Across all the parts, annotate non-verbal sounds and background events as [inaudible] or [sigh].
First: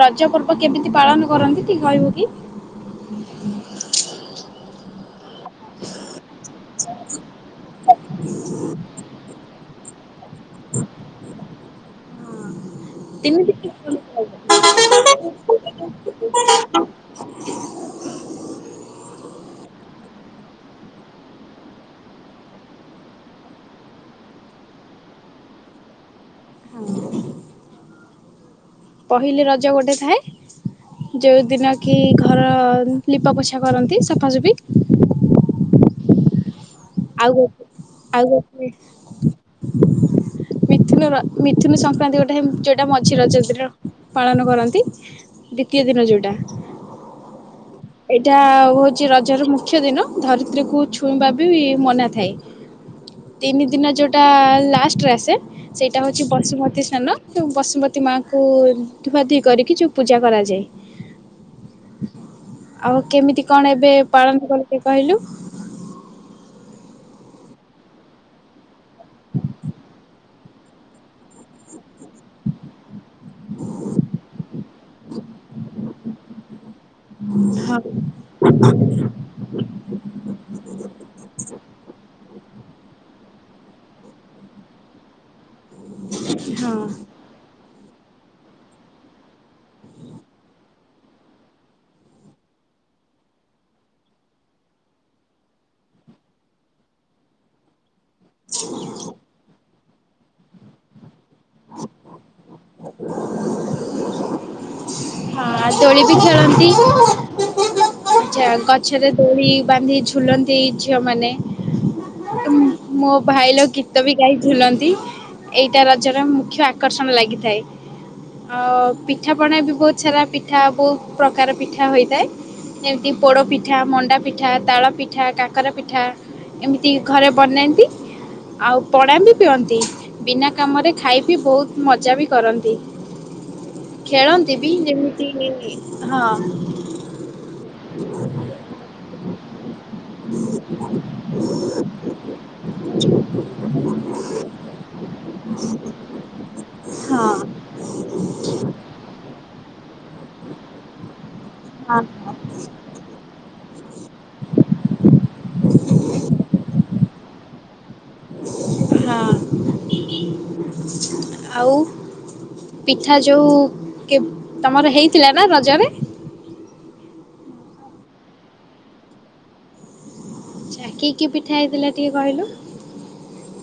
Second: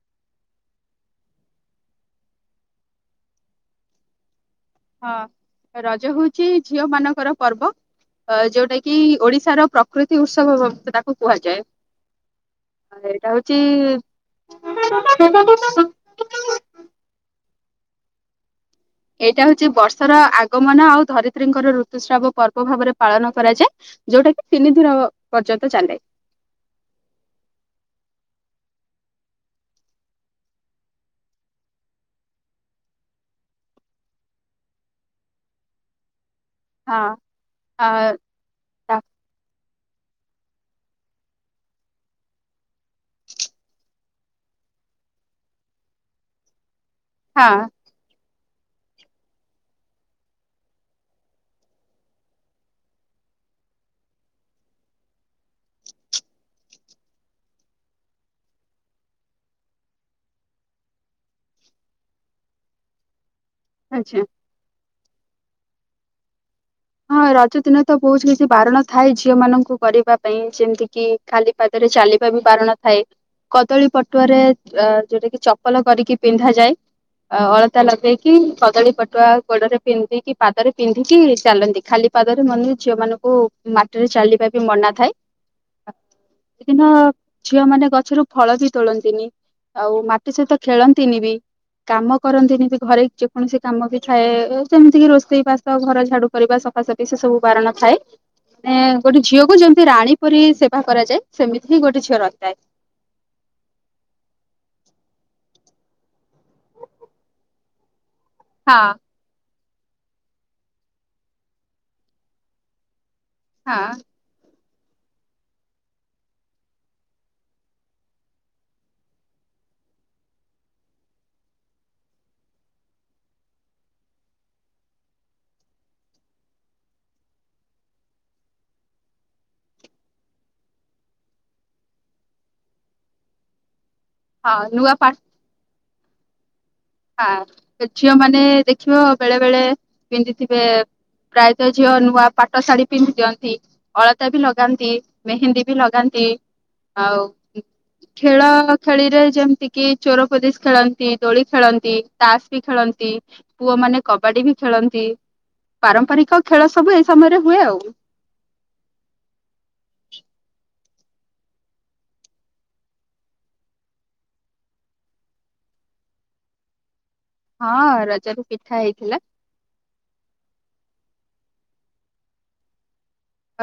ରଜ ପର୍ବ କେମିତି ପାଳନ କରନ୍ତି ଟିକେ କହିବ କି? [inaudible] ହଁ ରଜ ହଉଛି ଝିଅ ମାନଙ୍କର ପର୍ବ। ଅ ଯୋଉଟା କି ଓଡିଶାର ପ୍ରକୃତି ଉତ୍ସବ ତାକୁ କୁହାଯାଏ। ହେଇଟା ତିନି ହଉଚି ଦିନ ଏଇଟା ହଉଛି ବର୍ଷାର ଆଗମନ ଆଉ ଧରିତ୍ରୀଙ୍କର ଋତୁସ୍ରାବ ପର୍ବ ଭାବରେ ପାଳନ କରାଯାଏ। ଯୋଉଟା କି ତିନି ଦିନ ପର୍ଯ୍ୟନ୍ତ ଚାଲେ। ପହିଲି ରଜ ଗୋଟେ ଥାଏ। ଯୋଉ ଦିନ କି ଘର ଲିପା ପୋଛା କରନ୍ତି ସଫାସୁଫି। ହଁ ଆଉ ଆ, ଆଉ [unintelligible] ମିଥୁନ ମିଥୁନ ସଂକ୍ରାନ୍ତି ଗୋଟେ ଯୋଉଟା ମଝି ରଜ ଦିନ ପାଳନ କରନ୍ତି। ଦ୍ଵିତୀୟ ଦିନ ଯୋଉଟା। ହଁ। ଏଇଟା ହଉଛି ରଜ ର ମୁଖ୍ୟ ଦିନ। ଧରିତ୍ରୀକୁୁ ଛୁଇଁବା ବି ମନା ଥାଏ। ତିନି ଦିନ ଯୋଉଟା ଲାଷ୍ଟରେ ଆସେ ସେଇଟା ହଉଛି ବସୁମତୀ ସ୍ନାନ। ଯୋଉ ବସୁମତୀ ମାଙ୍କୁ ଧୁଆଧୁଇ କରିକି ଯୋଉ ପୂଜା କରାଯାଏ। [inaudible] ଆଉ କେମିତି କଣ ଏବେ ଆଛା। ପାଳନ କରନ୍ତି କହିଲୁ? ହଁ ରଜ ଦିନ ତ ବହୁତ କିଛି ବାରଣ ଥାଏ ଝିଅ ମାନଙ୍କୁ କରିବା ପାଇଁ। ଯେମିତି କି ଖାଲି ପାଦରେ ଚାଲିବା ବି ବାରଣ ଥାଏ। କଦଳୀ ପଟୁଆରେ ଅ ଯୋଉଟା କିି ଚପଲ କରିକି ପିନ୍ଧା ଯାଏ। ଅ ହଁ ଅଳତା ଲଗେଇକି କଦଳୀ ପଟୁଆ ଗୋଡରେ ପିନ୍ଧିକି ପାଦରେ ପିନ୍ଧିକି ଚାଲନ୍ତି। ଖାଲି ପାଦରେ ମାନେ ଝିଅ ମାନଙ୍କୁ ମାଟିରେ ଚାଲିବା ବି ମନା ଥାଏ। ହଁ ସେଦିନ ଝିଅ ମାନ ଗଛରୁ ଫଳ ବି ତୋଳନ୍ତିନି। ଆଉ ମାଟି ସହିତ ଖେଳନ୍ତିନି ବି। କାମ କରନ୍ତିନି ବି ଘରେ ଯେକୌଣସି କାମ ବି ଥାଏ ସେମିତି କି ରୋଷେଇ ବାସ ଘର ଝାଡୁ। କରିବା ସଫାସଫି ସେ ସବୁ ବାରଣ ଥାଏ। ଏ ଗୋଟେ ଝିଅକୁ ଯେମିତି ରାଣୀ ପରି ସେବା କରାଯାଏ। ସେମିତି ହିଁ ଗୋଟେ ଝିଅ ରହିଥାଏ। ହଁ ଦୋଳି ବି ଖେଳନ୍ତି। ହଁ ଗଛରେ ଦୋଳି ବାନ୍ଧି ଝୁଲନ୍ତି ଝିଅ ମାନେ। ମୋ ଭାଇ ଲୋ ହଁ ଗୀତ ବି ଗାଇ ଝୁଲନ୍ତି। ଏଇଟା ରଜର ମୁଖ୍ୟ ଆକର୍ଷଣ ଲାଗେ। [unintelligible] ଆଉ ପିଠା ପଣା ବି ବହୁତ ସାରା ପିଠା ବହୁତ ପ୍ରକାର ପିଠା ହୋଇଥାଏ। ଯେମିତି ପୋଡ଼ପିଠା, ମଣ୍ଡା ପିଠା, ତାଳ ପିଠା, କାକରା ପିଠା। ଏମିତି ଘରେ ବନାନ୍ତି। ଆଉ ପଣା ବି ପିଅନ୍ତି। ବିନା କାମରେ ଖାଇ ପି ବହୁତ ମଜା ବି କରନ୍ତି ଖେଳନ୍ତି ହଁ ବି ନୂଆ ପାଠ ଯେମିତିହି ହଁ। ହଁ ଝିଅ ମାନେ ଦେଖିବ ବେଳେ ବେଳେ ପିନ୍ଧିଥିବେ। ପ୍ରାୟତଃ ଝିଅ ନୂଆ ପାଟ ଶାଢୀ ପିନ୍ଧି ଦିଅନ୍ତି। ଅଳତା ବି ଲଗାନ୍ତି। ମେହେନ୍ଦୀ ବି ଲଗାନ୍ତି। ଆଉ ହଁ। ଖେଳ ଖେଳିରେ ଯେମତି କି ଚୋରୋ ପୋଲିସ ଖେଳନ୍ତି। ଦୋଳି ଖେଳନ୍ତି ହଁ ତାସ ବି ଖେଳନ୍ତି। ପୁଅ ମାନେ କବାଡି ବି ଖେଳନ୍ତି। ପାରମ୍ପରିକ ଖେଳ ସବୁ ଏଇ ସମୟରେ ହୁଏ ଆଉ। ହଁ ଆଉ। ପିଠା ଯୋଉ କେ ତମର ହେଇଥିଲା ନା ରଜରେ? ହଁ ରଜରେ ପିଠା ହେଇଥିଲା। ଆଛା କି କି ପିଠା ହେଇଥିଲା ଟିକେ କହିଲୁ।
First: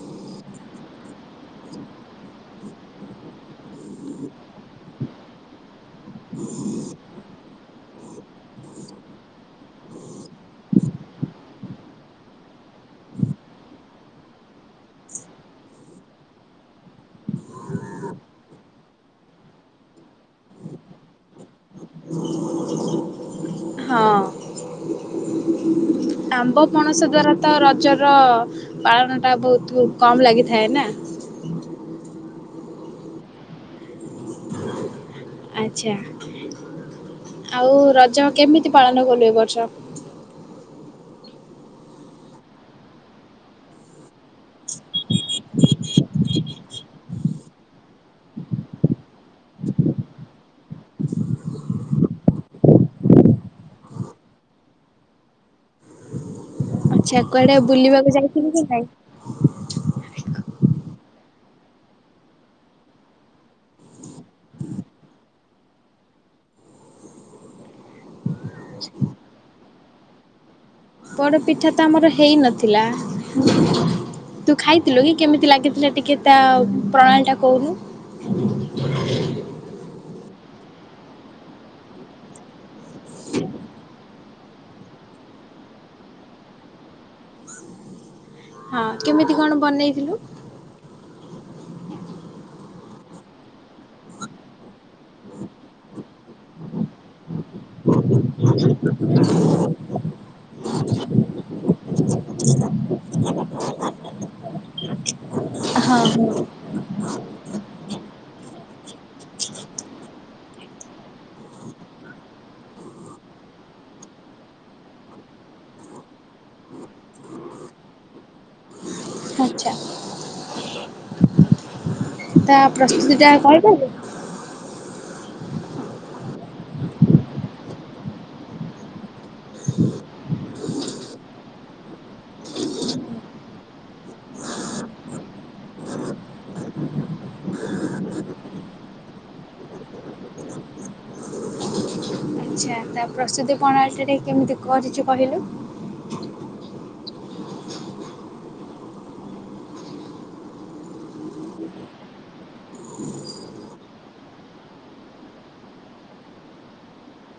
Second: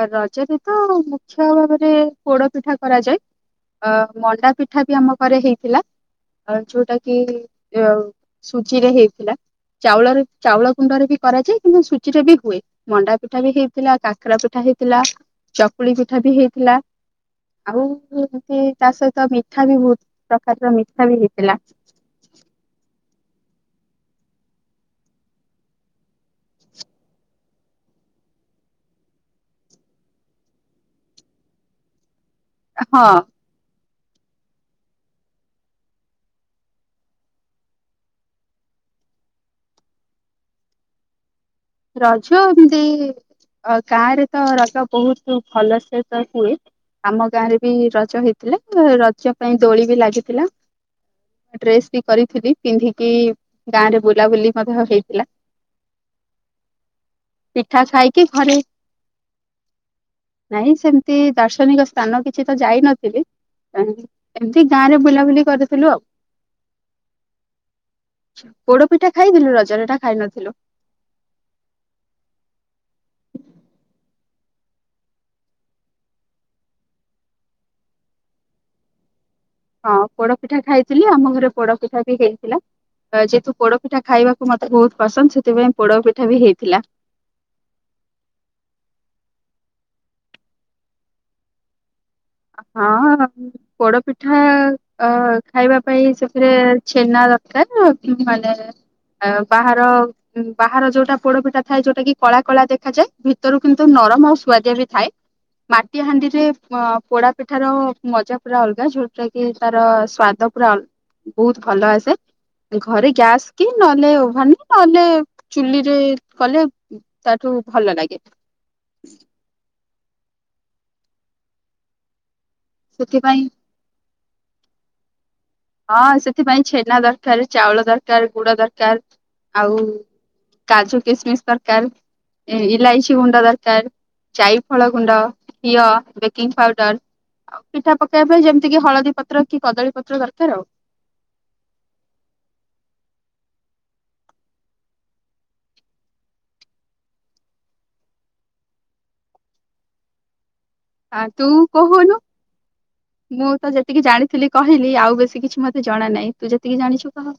ରଜରେ ତ ମୁଖ୍ୟ ଭାବରେ ପୋଡ ପିଠା କରାଯାଏ। ଅ ମଣ୍ଡା ପିଠା ବି ଆମ ଘରେ ହେଇଥିଲା। ଅ ଯୋଉଟା କି ଯୋଉ ସୂଚୀରେ ହେଇଥିଲା। ଚାଉଳରେ ଚାଉଳ କୁଣ୍ଡରେ ବି କରାଯାଏ। କିନ୍ତୁ ସୁଜିରେ ବି ହୁଏ। ମଣ୍ଡା ପିଠା ବି ହେଇଥିଲା। କାକରା ପିଠା ପିଠା ହେଇଥିଲା ଚକୁଳି ପିଠା ବି ହେଇଥିଲା। ଆଉ ଏମତି ତା ସହିତ ମିଠା ବି ବହୁତ ପ୍ରକାରର ମିଠା ବି ହେଇଥିଲା। ହଁ। ଆମ୍ବ ପଣସ ଦ୍ଵାରା ତ ରଜର ପାଳନ ଟା ବହୁତ କମ ଲାଗିଥାଏ ନା। ହଁ। ଆଚ୍ଛା। ଆଉ ରଜ କେମିତି ପାଳନ କଲୁ ଏ ବର୍ଷ? ରଜ ଏମତି ଅ ଗାଁରେ ତ ର ତ ବହୁତ ଭଲସେ ତ ହୁଏ? ଆମ ଗାଁ ରେ ବି ରଜ ହେଇଥିଲେ। ରଜ ପାଇଁ ଦୋଳି ବି ଲାଗିଥିଲା। ଡ୍ରେସ ବି କରିଥିଲି ପିନ୍ଧିକି ଗାଁ ରେ ବୁଲାବୁଲି ମଧ୍ୟ ହେଇଥିଲା। ଆଚ୍ଛା କୁଆଡେ ପିଠା ବୁଲିବାକୁ ଖାଇକି ଯାଇଥିଲି ଘରେ କି ନାଇ। ନାଇଁ ସେମତି ଦାର୍ଶନିକ ସ୍ଥାନ କିଛି ତ ଯାଇନଥିଲି। କାହିଁକି ଏମତି ଗାଁ ରେ ବୁଲାବୁଲି କରିଥିଲୁ ଆଉ। ପୋଡପିଠା ଖାଇଥିଲୁ ରଜରେ ନା ଖାଇ ନଥିଲୁ। ପୋଡପିଠା ତ ଆମର ହେଇନଥିଲା। ତୁ ଖାଇଥିଲୁ କି? କେମିତି ଲାଗିଥିଲା ଟିକେ ତା ପ୍ରଣାଳୀଟା କହୁନୁ। ହଁ ପୋଡପିଠା ଖାଇଥିଲୁ। ଆମ ଘରେ ପୋଡପିଠା ବି ହେଇଥିଲା। ଯେହେତୁ ପୋଡପିଠା ଖାଇବା ମତେ ବହୁତ ପସନ୍ଦ ସେଥିପାଇଁ ପୋଡ ପିଠା ବି ହେଇଥିଲା। ହଁ କେମିତି କଣ ବନେଇଥିଲୁ? ହଁ ପୋଡ ପିଠା ଅ ଖାଇବା ପାଇଁ ସେଥିରେ ଛେନା ଦରକାର। ମାନେ ବାହାର ବାହାର ଯୋଉଟା ପୋଡପିଠା ଥାଏ। ଯୋଉଟା କି କଳା କଳା ଦେଖାଯାଏ। ଭିତରୁ କିନ୍ତୁ ନରମ ଆଉ ସୁଆଦିଆ ବି ଥାଏ। ହଁ ମାଟି ହଁ। ହାଣ୍ଡିରେ ଅ ପୋଡା ପିଠା ର ମଜା ପୁରା ଅଲଗା। ଯୋଉଟା କି ତାର ସ୍ଵାଦ ପୁରା ଅଲ ବହୁତ ଭଲ ଆସେ। ଘରେ ଗ୍ୟାସ୍ କି ନହେଲେ ଓଭାନ ନହେଲେ ଚୁଲିରେ କଲେ। ତାଠୁ ଭଲ ଲାଗେ। ଆଛା ତା ପ୍ରସ୍ତୁତି ଟା ସେଥିପାଇଁ କହିପାରିବ। ହଁ ସେଥିପାଇଁ ଛେନା ଦରକାର। ଚାଉଳ ଦରକାର। ଗୁଡ ଦରକାର। ଆଉ କାଜୁ କିସମିସ୍ ଦରକାର। ଇଲାଇଚି ଗୁଣ୍ଡ ଦରକାର। ଯାଇଫଳ ଗୁଣ୍ଡ ଘିଅ ବେକିଂ ପାଉଡର। ଆଉ ପିଠା ପକେଇବା ପାଇଁ ଯେମିତି କି ହଳଦୀ ପତ୍ର କି କଦଳୀ ପତ୍ର ଦରକାର ଆଉ। ଆଚ୍ଛା ତା ପ୍ରସୁତି ପ୍ରଣାଳୀ ଟା ଟିକେ କେମିତି କରିଛୁ କହିଲୁ। ଆ, ତୁ କହୁନୁ। ମୁଁ ତ ଯେତିକି ଜାଣିଥିଲି କହିଲି ଆଉ ବେଶୀ କିଛି ମୋତେ ଜଣା ନାହିଁ। ତୁ ଯେତିକି ଜାଣିଛୁ କହ।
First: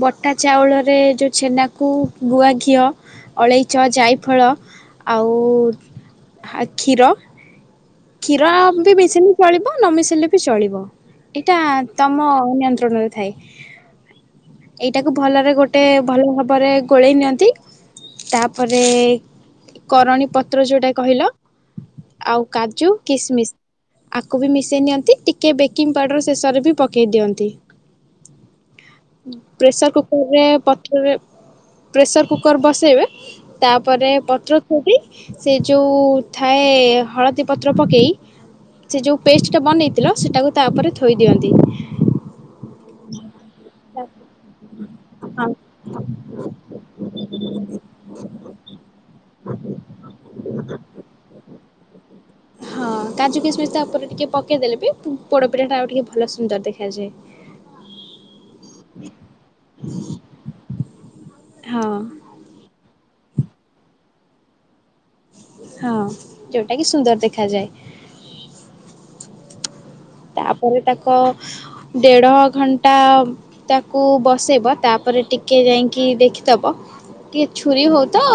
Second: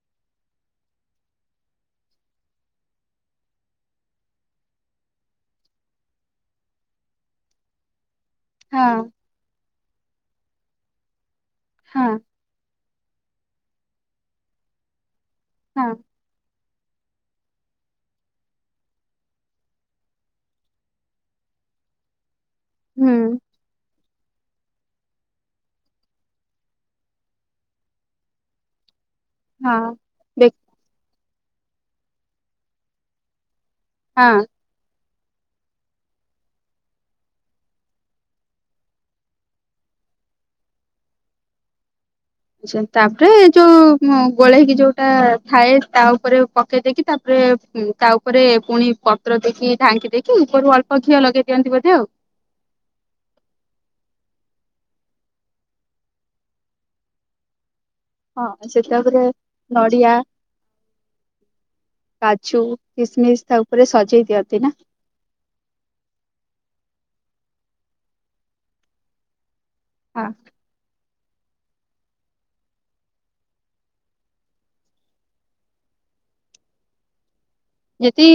ବଟା ଚାଉଳରେ ଯୋଉ ଛେନାକୁ ଗୁଆ ଘିଅ, ଅଳେଇଚ ଜାଇଫଳ ଆଉ ହା କ୍ଷୀର କ୍ଷୀର ବି ହଁ ମିଶିନି ଚଳିବ ନ ମିଶିଲେ ବି ଚଳିବ। ଏଇଟା ହଁ ତୋମ ନିୟନ୍ତ୍ରଣରେ ଥାଏ। ଏଇଟାକୁ ଭଲରେ ଗୋ ଟେ ହଁ ଭଲ ଭାବରେ ଗୋଳେଇ ନିଅନ୍ତି। ତାପରେ କରଣୀ ପତ୍ର ଯୋଉଟା କହିଲ ଆଉ କାଜୁ, ହୁଁ କିସମିସ ଆକୁ ବି ମିଶେଇ ନିଅନ୍ତି ଟିକେ ବେକିଂ ପାଉଡର ଶେଷରେ ବି ପକେଇ ଦିଅନ୍ତି। ହଁ ପ୍ରେସର କୁକର ରେ ଦେଖ ପଥରେ, ପ୍ରେସର କୁକର ବସେଇବେ ତାପରେ ହଁ ପତ୍ର ଖୁବି ସେ ଯୋଉ ଥାଏ ହଳଦ ଦୀ ପତ୍ର ପକେଇ ସେ ଯୋଉ ପେଷ୍ଟ ଟା ବନେଇଥିଲ ସେଟାକୁ ତା ଉପରେ ଥୋଇ ଦିଅନ୍ତି। ତାପରେ ଯୋଉ ଅଁ, ଗୋଳେଇକି ଯୋଉଟା ହଁ ଥାଏ ତା ଉପରେ ପକେଇ ଦେଇକି ତାପରେ ଉଁ, ତା ଉପରେ ପୁଣି ପତ୍ର ଦେଇକି ଢାଙ୍କି ଦେଇକି ଉପରୁ ଅଳ୍ପ ଘିଅ ଲଗେଇ ଦିଅନ୍ତି ବୋଧେ ଆଉ। ହଁ କାଜୁ କିସମିସ୍ ତା ଉପରେ ଟିକେ ପକେଇଦେଲେ ବି ପୁ- ପୋଡପିିଠା ଟା ଆଉ ଟିକେ ଭଲ ସୁନ୍ଦର ଦେଖାଯାଏ। ହଁ ସେ ତାପରେ ନଡ଼ିଆ ହଁ କାଜୁ, କିସମିସ ତା ଉପରେ ସଜେଇ ଦିଅନ୍ତି ନା। ହଁ ଯୋଉଟା କି ସୁନ୍ଦର ଦେଖାଯାଏ। ହଁ ପରେ ଟାକ ଦେଢ ଘଣ୍ଟା ତାକୁ ବସେଇବ ତାପରେ ଟିକେ ଯାଇକି ଦେଖିଦବ। କି ଛୁୁରି ହଉ ତ ଯଦି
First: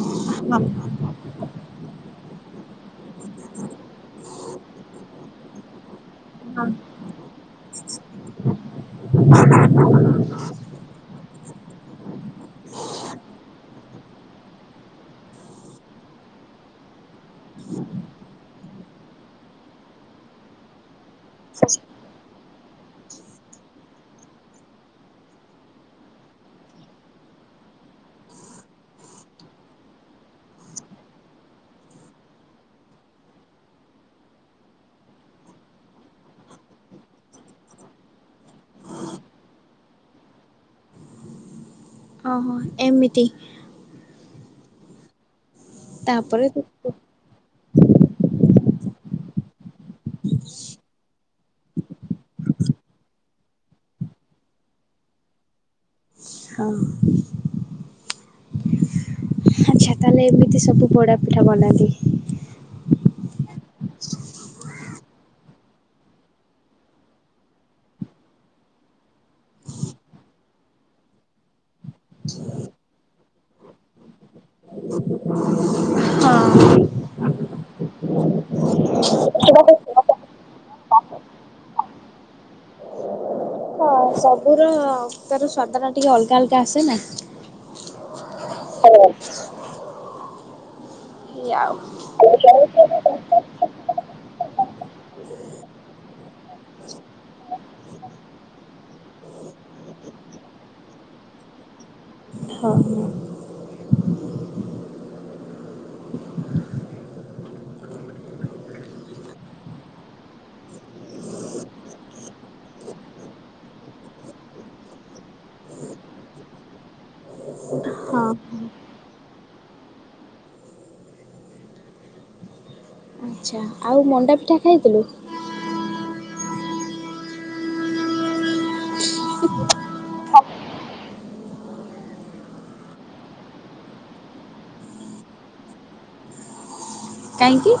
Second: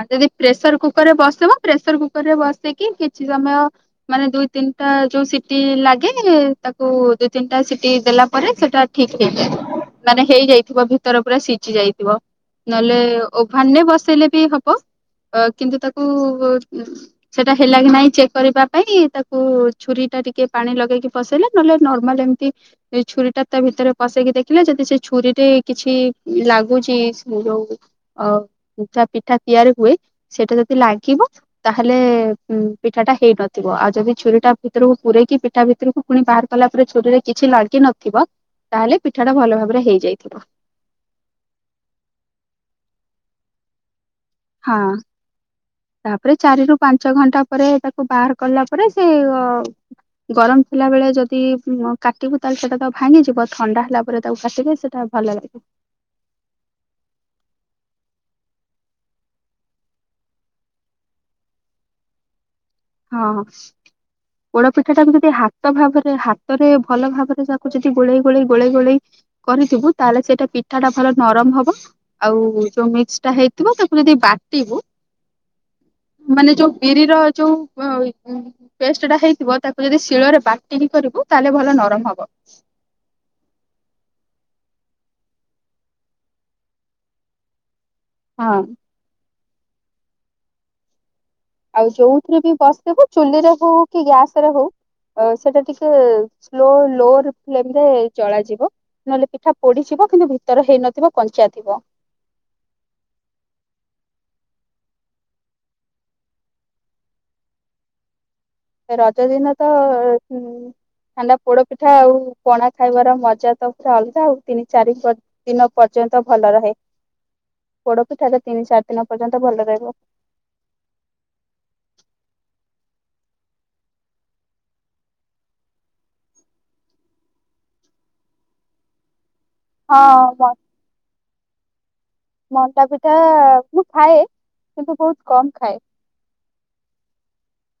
ଆଉ ଯଦି ପ୍ରେସର କୁକର ରେ ବସିବ, ପ୍ରେସର କୁକର ରେ ବସେଇକି କିଛି ସମୟ ମାନେ ଦୁଇ ତିନିଟା ଯୋଉ ସି ଟି ଲାଗେ ହଁ ତାକୁ ଦି ତିନିଟା ସେିଟି ଦେଲା ପରେ ସେଟା ଠିକ ହେଇଯାଏ। ମାନେ ହେଇଯାଇଥିବ ଭିତର ପୁରା ସିଝି ଯାଇଥିବ। ନହେଲେ ଓଭାନରେ ବସେଇଲେ ବି ହ ବ ଅ, କିନ୍ତୁ ତାକୁ ଉଁ, ସେଟା ହେଲା କି ନାଇଁ ଚେକ୍ କରିବା ପାଇଁ ତାକୁ ଛୁରୀ ଟା ଟିକେ ପାଣି ଲଗେଇକି ପସେଇଲେ ନହେଲେ ନର୍ମାଲ୍ ଯେମତି ଏଇ ଛୁରୀ ଟା ତା ଭିତରେ ପଶେଇକି ଦେଖିଲେ ଯଦି ସେ ଛୁରୀରେ କିଛି ଲାଗୁଛି ଯୋଉ ଓ ଉଠା ପିଠା ତିଆରି ହୁଏ, ସେଇଟା ଯଦି ଲାଗିବ ତାହେଲେ ଉଁ, ପିଠା ଟା ହେଇନଥିବ। ଆଉ ଯଦି ଛୁରୀ ଟା ଭିତରକୁ ପୁରରେଇକି ପିଠା ଭିତରକୁ ପୁଣି ବାହାର କଲା ପରେ ଛୁରୀରେ କିଛି ଲାଗି ନଥିବ ତାହେଲେ ପିଠା ଟା ଭଲ ଭାବରେ ହେଇଯାଇଥିବ। ଓହୋ, ଏମିତି। ହଁ ତାପରେ ଚାରି ରୁ ପାଞ୍ଚ ଘଣ୍ଟା ପରେ ତାକୁ ବାହାର କଲା ପରେ ସେ ଅ, ଗରମ ଥିଲା ବେଳେ ଯଦି କାଟିବୁ ତାହେଲେ ସେଟା ତ ଭାଙ୍ଗିଯିବ। ଥଣ୍ଡା ହେଲା ପରେ ତାକୁ କାଟିଲେ ସେଟା ଭଲ ଲାଗେ। ହଁ। ଆଚ୍ଛା ତାହେଲେ ଏମିତି ସବୁ ପୋଡପିଠା ବନାନ୍ତି। ହଁ। ପୋଡପିଠା ଟାକୁ ଯଦି ହାତ ଭାବରେ ହାତରେ ଭଲ ଭାବରେ ତାକୁ ଯଦି ଗୋଳେଇ ଗୋଳେଇ ଗୋଳେଇ ଗୋଳେଇ କରିଥିବୁ ତାହେଲେ ସେଇଟା ପିଠା ଟା ଭଲ ନରମ ହବ। ଆଉ ଯୋଉ ମିକ୍ସ ଟା ହେଇଥିବ ତାକୁ ଯଦି ବାଟିବୁ, ମାନେ ହଁ। ଯୋଉ ବିରିର ଯୋଉ ଅଇ ଉଁ, ପେଷ୍ଟଟା ହେଇଥିବ ତା କୁ ଯଦି ଶିଳରେ ବାଟିକି କରିବୁ ତାହେଲେ ଭଲ ନରମ ହବ। ହଁ ସବୁର ତାର ସ୍ଵାଦ ଟା ଟିକେ ଅଲଗା ଅଲଗା ଆସେ ନା। ହଁ। [inaudible] ଆଉ ଯୋଉଥିରେ ବି ବସେଇବୁ ଚୁଲିରେ ହଉ କି ଗ୍ୟାସ୍ ରେ ହଉ ଅ, ସେଟା ଟିକେ ସ୍ଲୋ ଲୋର ଫ୍ରେମ୍ ରେ ଜଳାଯିବ। ନହେଲେ ପିଠା ପୋଡିଯିବ କିନ୍ତୁ ଭିତର ହେଇନଥିବ କଞ୍ଚା ଥିବ। ହଁ ହଁ। ରଜ ଦିନ ତ ଉଁ ଥଣ୍ଡା ପୋଡ ପିଠା ଆଉ ପଣା ଖାଇବାର ମଜା ତ ପୁରା ଅଲଗା ଆଉ ତିନି ଚାରି ଦିନ ପର୍ଯ୍ୟନ୍ତ ଭଲ ରହେ ହଁ ପୋଡପିଠାରେ ତିନି ଚାରି ଦିନ ପର୍ଯ୍ୟନ୍ତ ଭଲ ରହିବ। ଆଛା ଆଉ ମଣ୍ଡା ପିଠା ଖାଇଥିଲୁ? ହଁ ବା। ମଣ୍ଡା ପିଠା ମୁଁ ଖାଏ କିନ୍ତୁ ବୋହୁତ କମ ଖାଏ। କାହିଁକି?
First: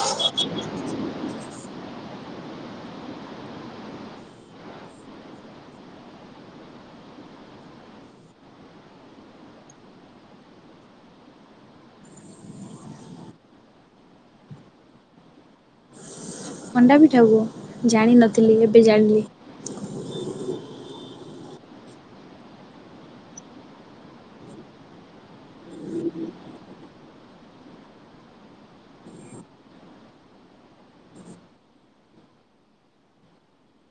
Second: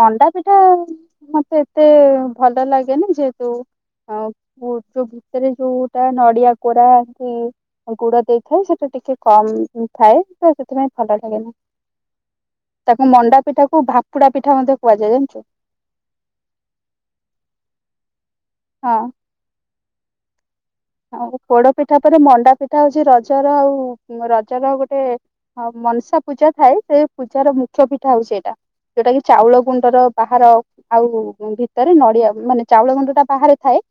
ମଣ୍ଡା ପିଠା ମତେ ଏତେ ଭଲ ଲାଗେନି ଯେହେତୁ ଆଉ ଯୋଉ ଭିତରେ ଯୋଉଟା ନଡିଆ କୋରା ଏମତି ଗୁଡ ଦେଇଥାଏ ସେଟା ଟିକେ କମ ଥାଏ ତ ସେଥିପାଇଁ ଭଲ ଲାଗେନି। ତାକୁ ମଣ୍ଡା ପିଠା କୁ ଭାତୁଡା ପିଠା ମଧ୍ୟ କୁହାଯାଏ। ଜାଣିଛୁ? ମଣ୍ଡା ପିଠାକୁ ଜାଣିନଥିଲି ଏବେ ହଁ। ଜାଣିଲି। ଆଉ ପୋଡ ପିଠା ପରେ ମଣ୍ଡା ପିଠା ହୋଉଛି ରଜର ଆଉ ରଜର ଗୋଟେ ହଁ ମନସା ପୂଜା ଥାଏ ସେ ପୂଜାର ମୁଖ୍ୟ ପିଠା ହୋଉଛି ଏଇଟା। ଯୋଉଟା କି ଚାଉଳ ଗୁଣ୍ଡର ବାହାର ଆଉ ଭିତରେ ନଡିଆ ମାନେ ଚାଉଳ ଗୁଣ୍ଡ ଟା ବାହାରେ ଥାଏ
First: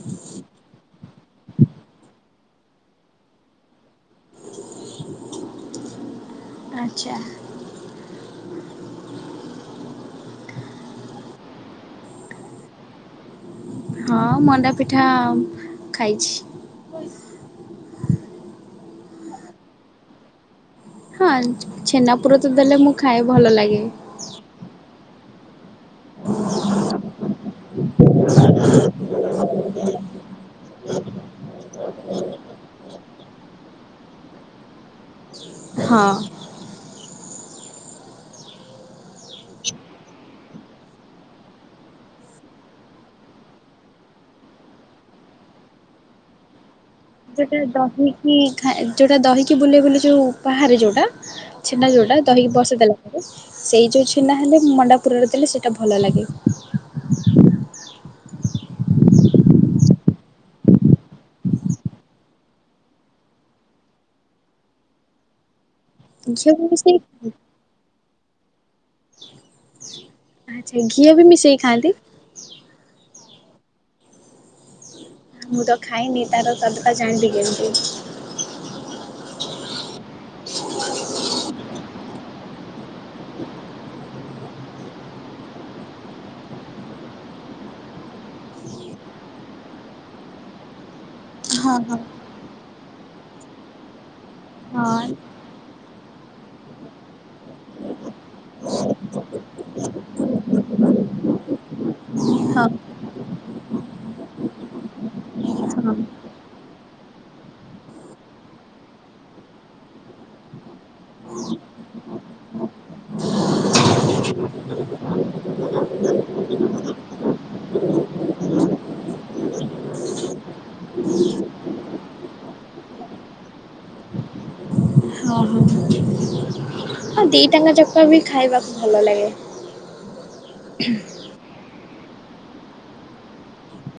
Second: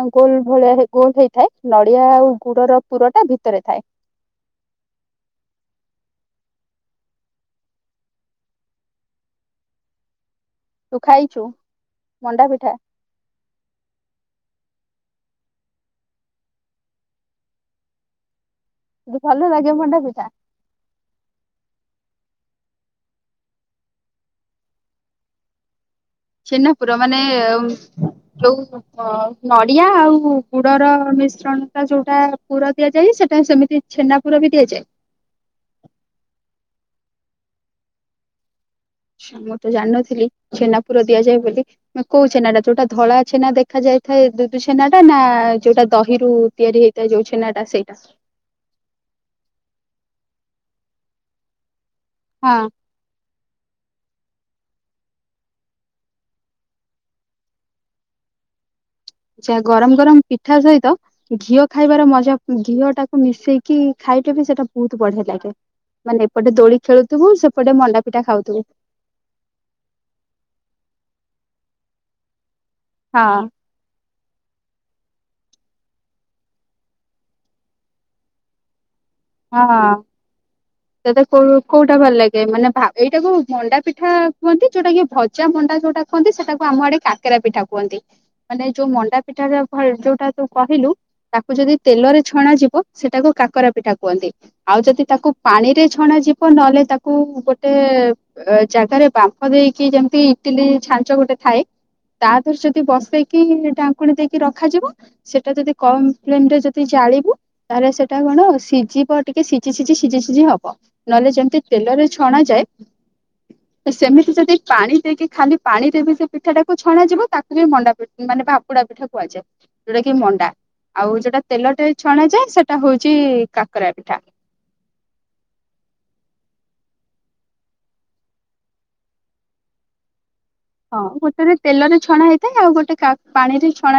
ଆଉ ଗୋଲ ଭଳିଆ ଗୋଲ ହେଇ ଥାଏ ନଡ଼ିଆ ଆଉ ଗୁଡର ପୁରଟା ଭିତରେ ଥାଏ। ଆଛା। ତୁ ଖାଇଛୁ ମଣ୍ଡା ପିଠା? ଆଉ ମଣ୍ଡାପିଠା ଖାଇଛି। ଯି ଭଲ ଲାଗେ ମଣ୍ଡା ପିଠା? ହଁ ଚ୍ଛେନା ପୁର ତ ଦେଲେ ମୁଁ ଖାଏ ଭଲ ଲାଗେ। ଚ୍ଛେନା ପୁର ମାନେ ଯୋଉ ଅ ନଡିଆ ଆଉ ଗୁଡର ମିଶ୍ରଣ ଟା ଯୋଉଟା ପୁର ଦିଆଯାଏ ସେଟା ସେମିତି ଚ୍ଛେନା ପୁର ବି ଦିଆଯାଏ। ହଁ। ଛା ମୁଁ ତ ଜାଣିନଥିଲି ଛେନାପୁର ଦିଆଯାଏ ବୋଲି। ନେ କୋଉ ଚ୍ଛେନା ଟା ଯୋଉଟା ଧଳା ଚ୍ଛେନା ଦେଖା ଯାଇଥାଏ ଦୁଦୁ ଚ୍ଛେନା ଟା ନା ଯୋଉଟା ଦହି ରରୁ ତିଆରି ହେଇ ସେଟା ଦହି କି ଖା ଯୋଉଟା ଦହିକି ବୁଲେଇ ବୁଲେ ଯୋଉ ବାହାରେ ଯୋଉଟା ଛେଣ୍ଡା ଯୋଉଟା ହଁ ଦହିକି ବସେଇ ଦେଲା ପରେ ସେଇ ଯୋଉ ଚ୍ଛେନା ହେଲେ ମଣ୍ଡାପୁରରେ ଦେଲେ ସେଇଟା ଭଲ ଲାଗେ। ଆଛା ଗରମ ଗରମ ପିଠା ସହିତ ଘିଅ ଖାଇବାର ମଜା ଘିଅ ଟାକୁ ମିଶେଇକି ଖାଇଟେ ବି ସେଇଟା ବୋହୁତ ବଢିଆ ଲାଗେ। ମାନେ ଘିଅ ଏପଟେ ବି ଦୋଳି ମିଶେଇ ଖେଳୁଥିବୁ ସେପଟେ ମଣ୍ଡା ପିଠା ଖାଉଥୁବୁ। ଆଛା ଘିଅ ବି ମିଶେଇକି ଖାଆନ୍ତି? ହଁ। ମୁଁ ତ ଖାଇନି ତାର ସ୍ବାଦ ଟା ଜାଣିିବି କେମତି। ହଁ। ହ ତତେ କୋଉ କୋଉଟା ଭଲ ଲାଗେ? ମାନେ ଏଇଟା କ ମଣ୍ଡା ପିଠା କୁହନ୍ତି ଯୋଉଟା କି ଭ ଜା ମଣ୍ଡା ଯୋଉଟା କହନ୍ତି ସେଟାକୁ ଆମ ଆଡେ କାକରା ପିଠା କୁହନ୍ତି। ମାନେ ଯୋଉ ମଣ୍ଡା ପିଠା ଯୋଉଟା ତୁ କହିଲୁ ତାକୁ ହଁ ଯଦି ହଁ। ତେଲରେ ଛଣା ଯିବ ସେଟାକୁ କାକରା ପିଠା କୁହନ୍ତି ଆଉ ଯଦି ହଁ ତାକୁ ପାଣିରେ ଛଣା ଯିବ ନହେଲେ ତାକୁ ଗୋଟେ ଜାଗାରେ ବାମ୍ଫ ଦେଇକି ଯେମିତି ଇଟିଲି ଛାଞ୍ଚ ଗୋଟେ ଥାଏ। ତା ଦେରେ ହଁ ଯଦି ବସେଇକି ଡାଙ୍କୁଣୀ ଦେଇକି ରଖାଯିବ। ସେଇଟା ଯଦି ହଁ କମ ଫ୍ଲେମ ରେ ଯଦି ଜାଳିବୁ ତାହାଲେ ସେଟା କଣ ସିଜିପ ଟିକେ ସିଜି ସିଜି ସିଜି ହବ ନହେଲେ ଯେମିତି ତେଲରେ ଛଣା ଯାଏ। ସେମିତି ଯଦି ପାଣି ଦେଇକି ଖାଲି ପାଣିରେ ବି ସେ ପିଠା ଟାକୁ ଛଣା ଯିବ ତାକୁ ବି ମଣ୍ଡା ପିଠା ମାନେ ଭାପୁଡା ପିଠା କୁହାଯାଏ। ଯୋଉଟା କି ମଣ୍ଡା ଆଉ ଯୋଉଟା ତେଲଟେ ଛଣା ଯାଏ ସେଟା ହଉଛି କାକରା ପିଠା। [unintelligible] ହଁ ଦିଟା ଆଙ୍କ ଯାକ ବି ଖାଇବାକୁ ଭଲ ଲାଗେ। ହଁ ଗୋଟେରେ ତେଲରେ ଛଣା ହେଇଥାଏ ଆଉ ଗୋଟେ ପାଣି ରେ ଛଣା।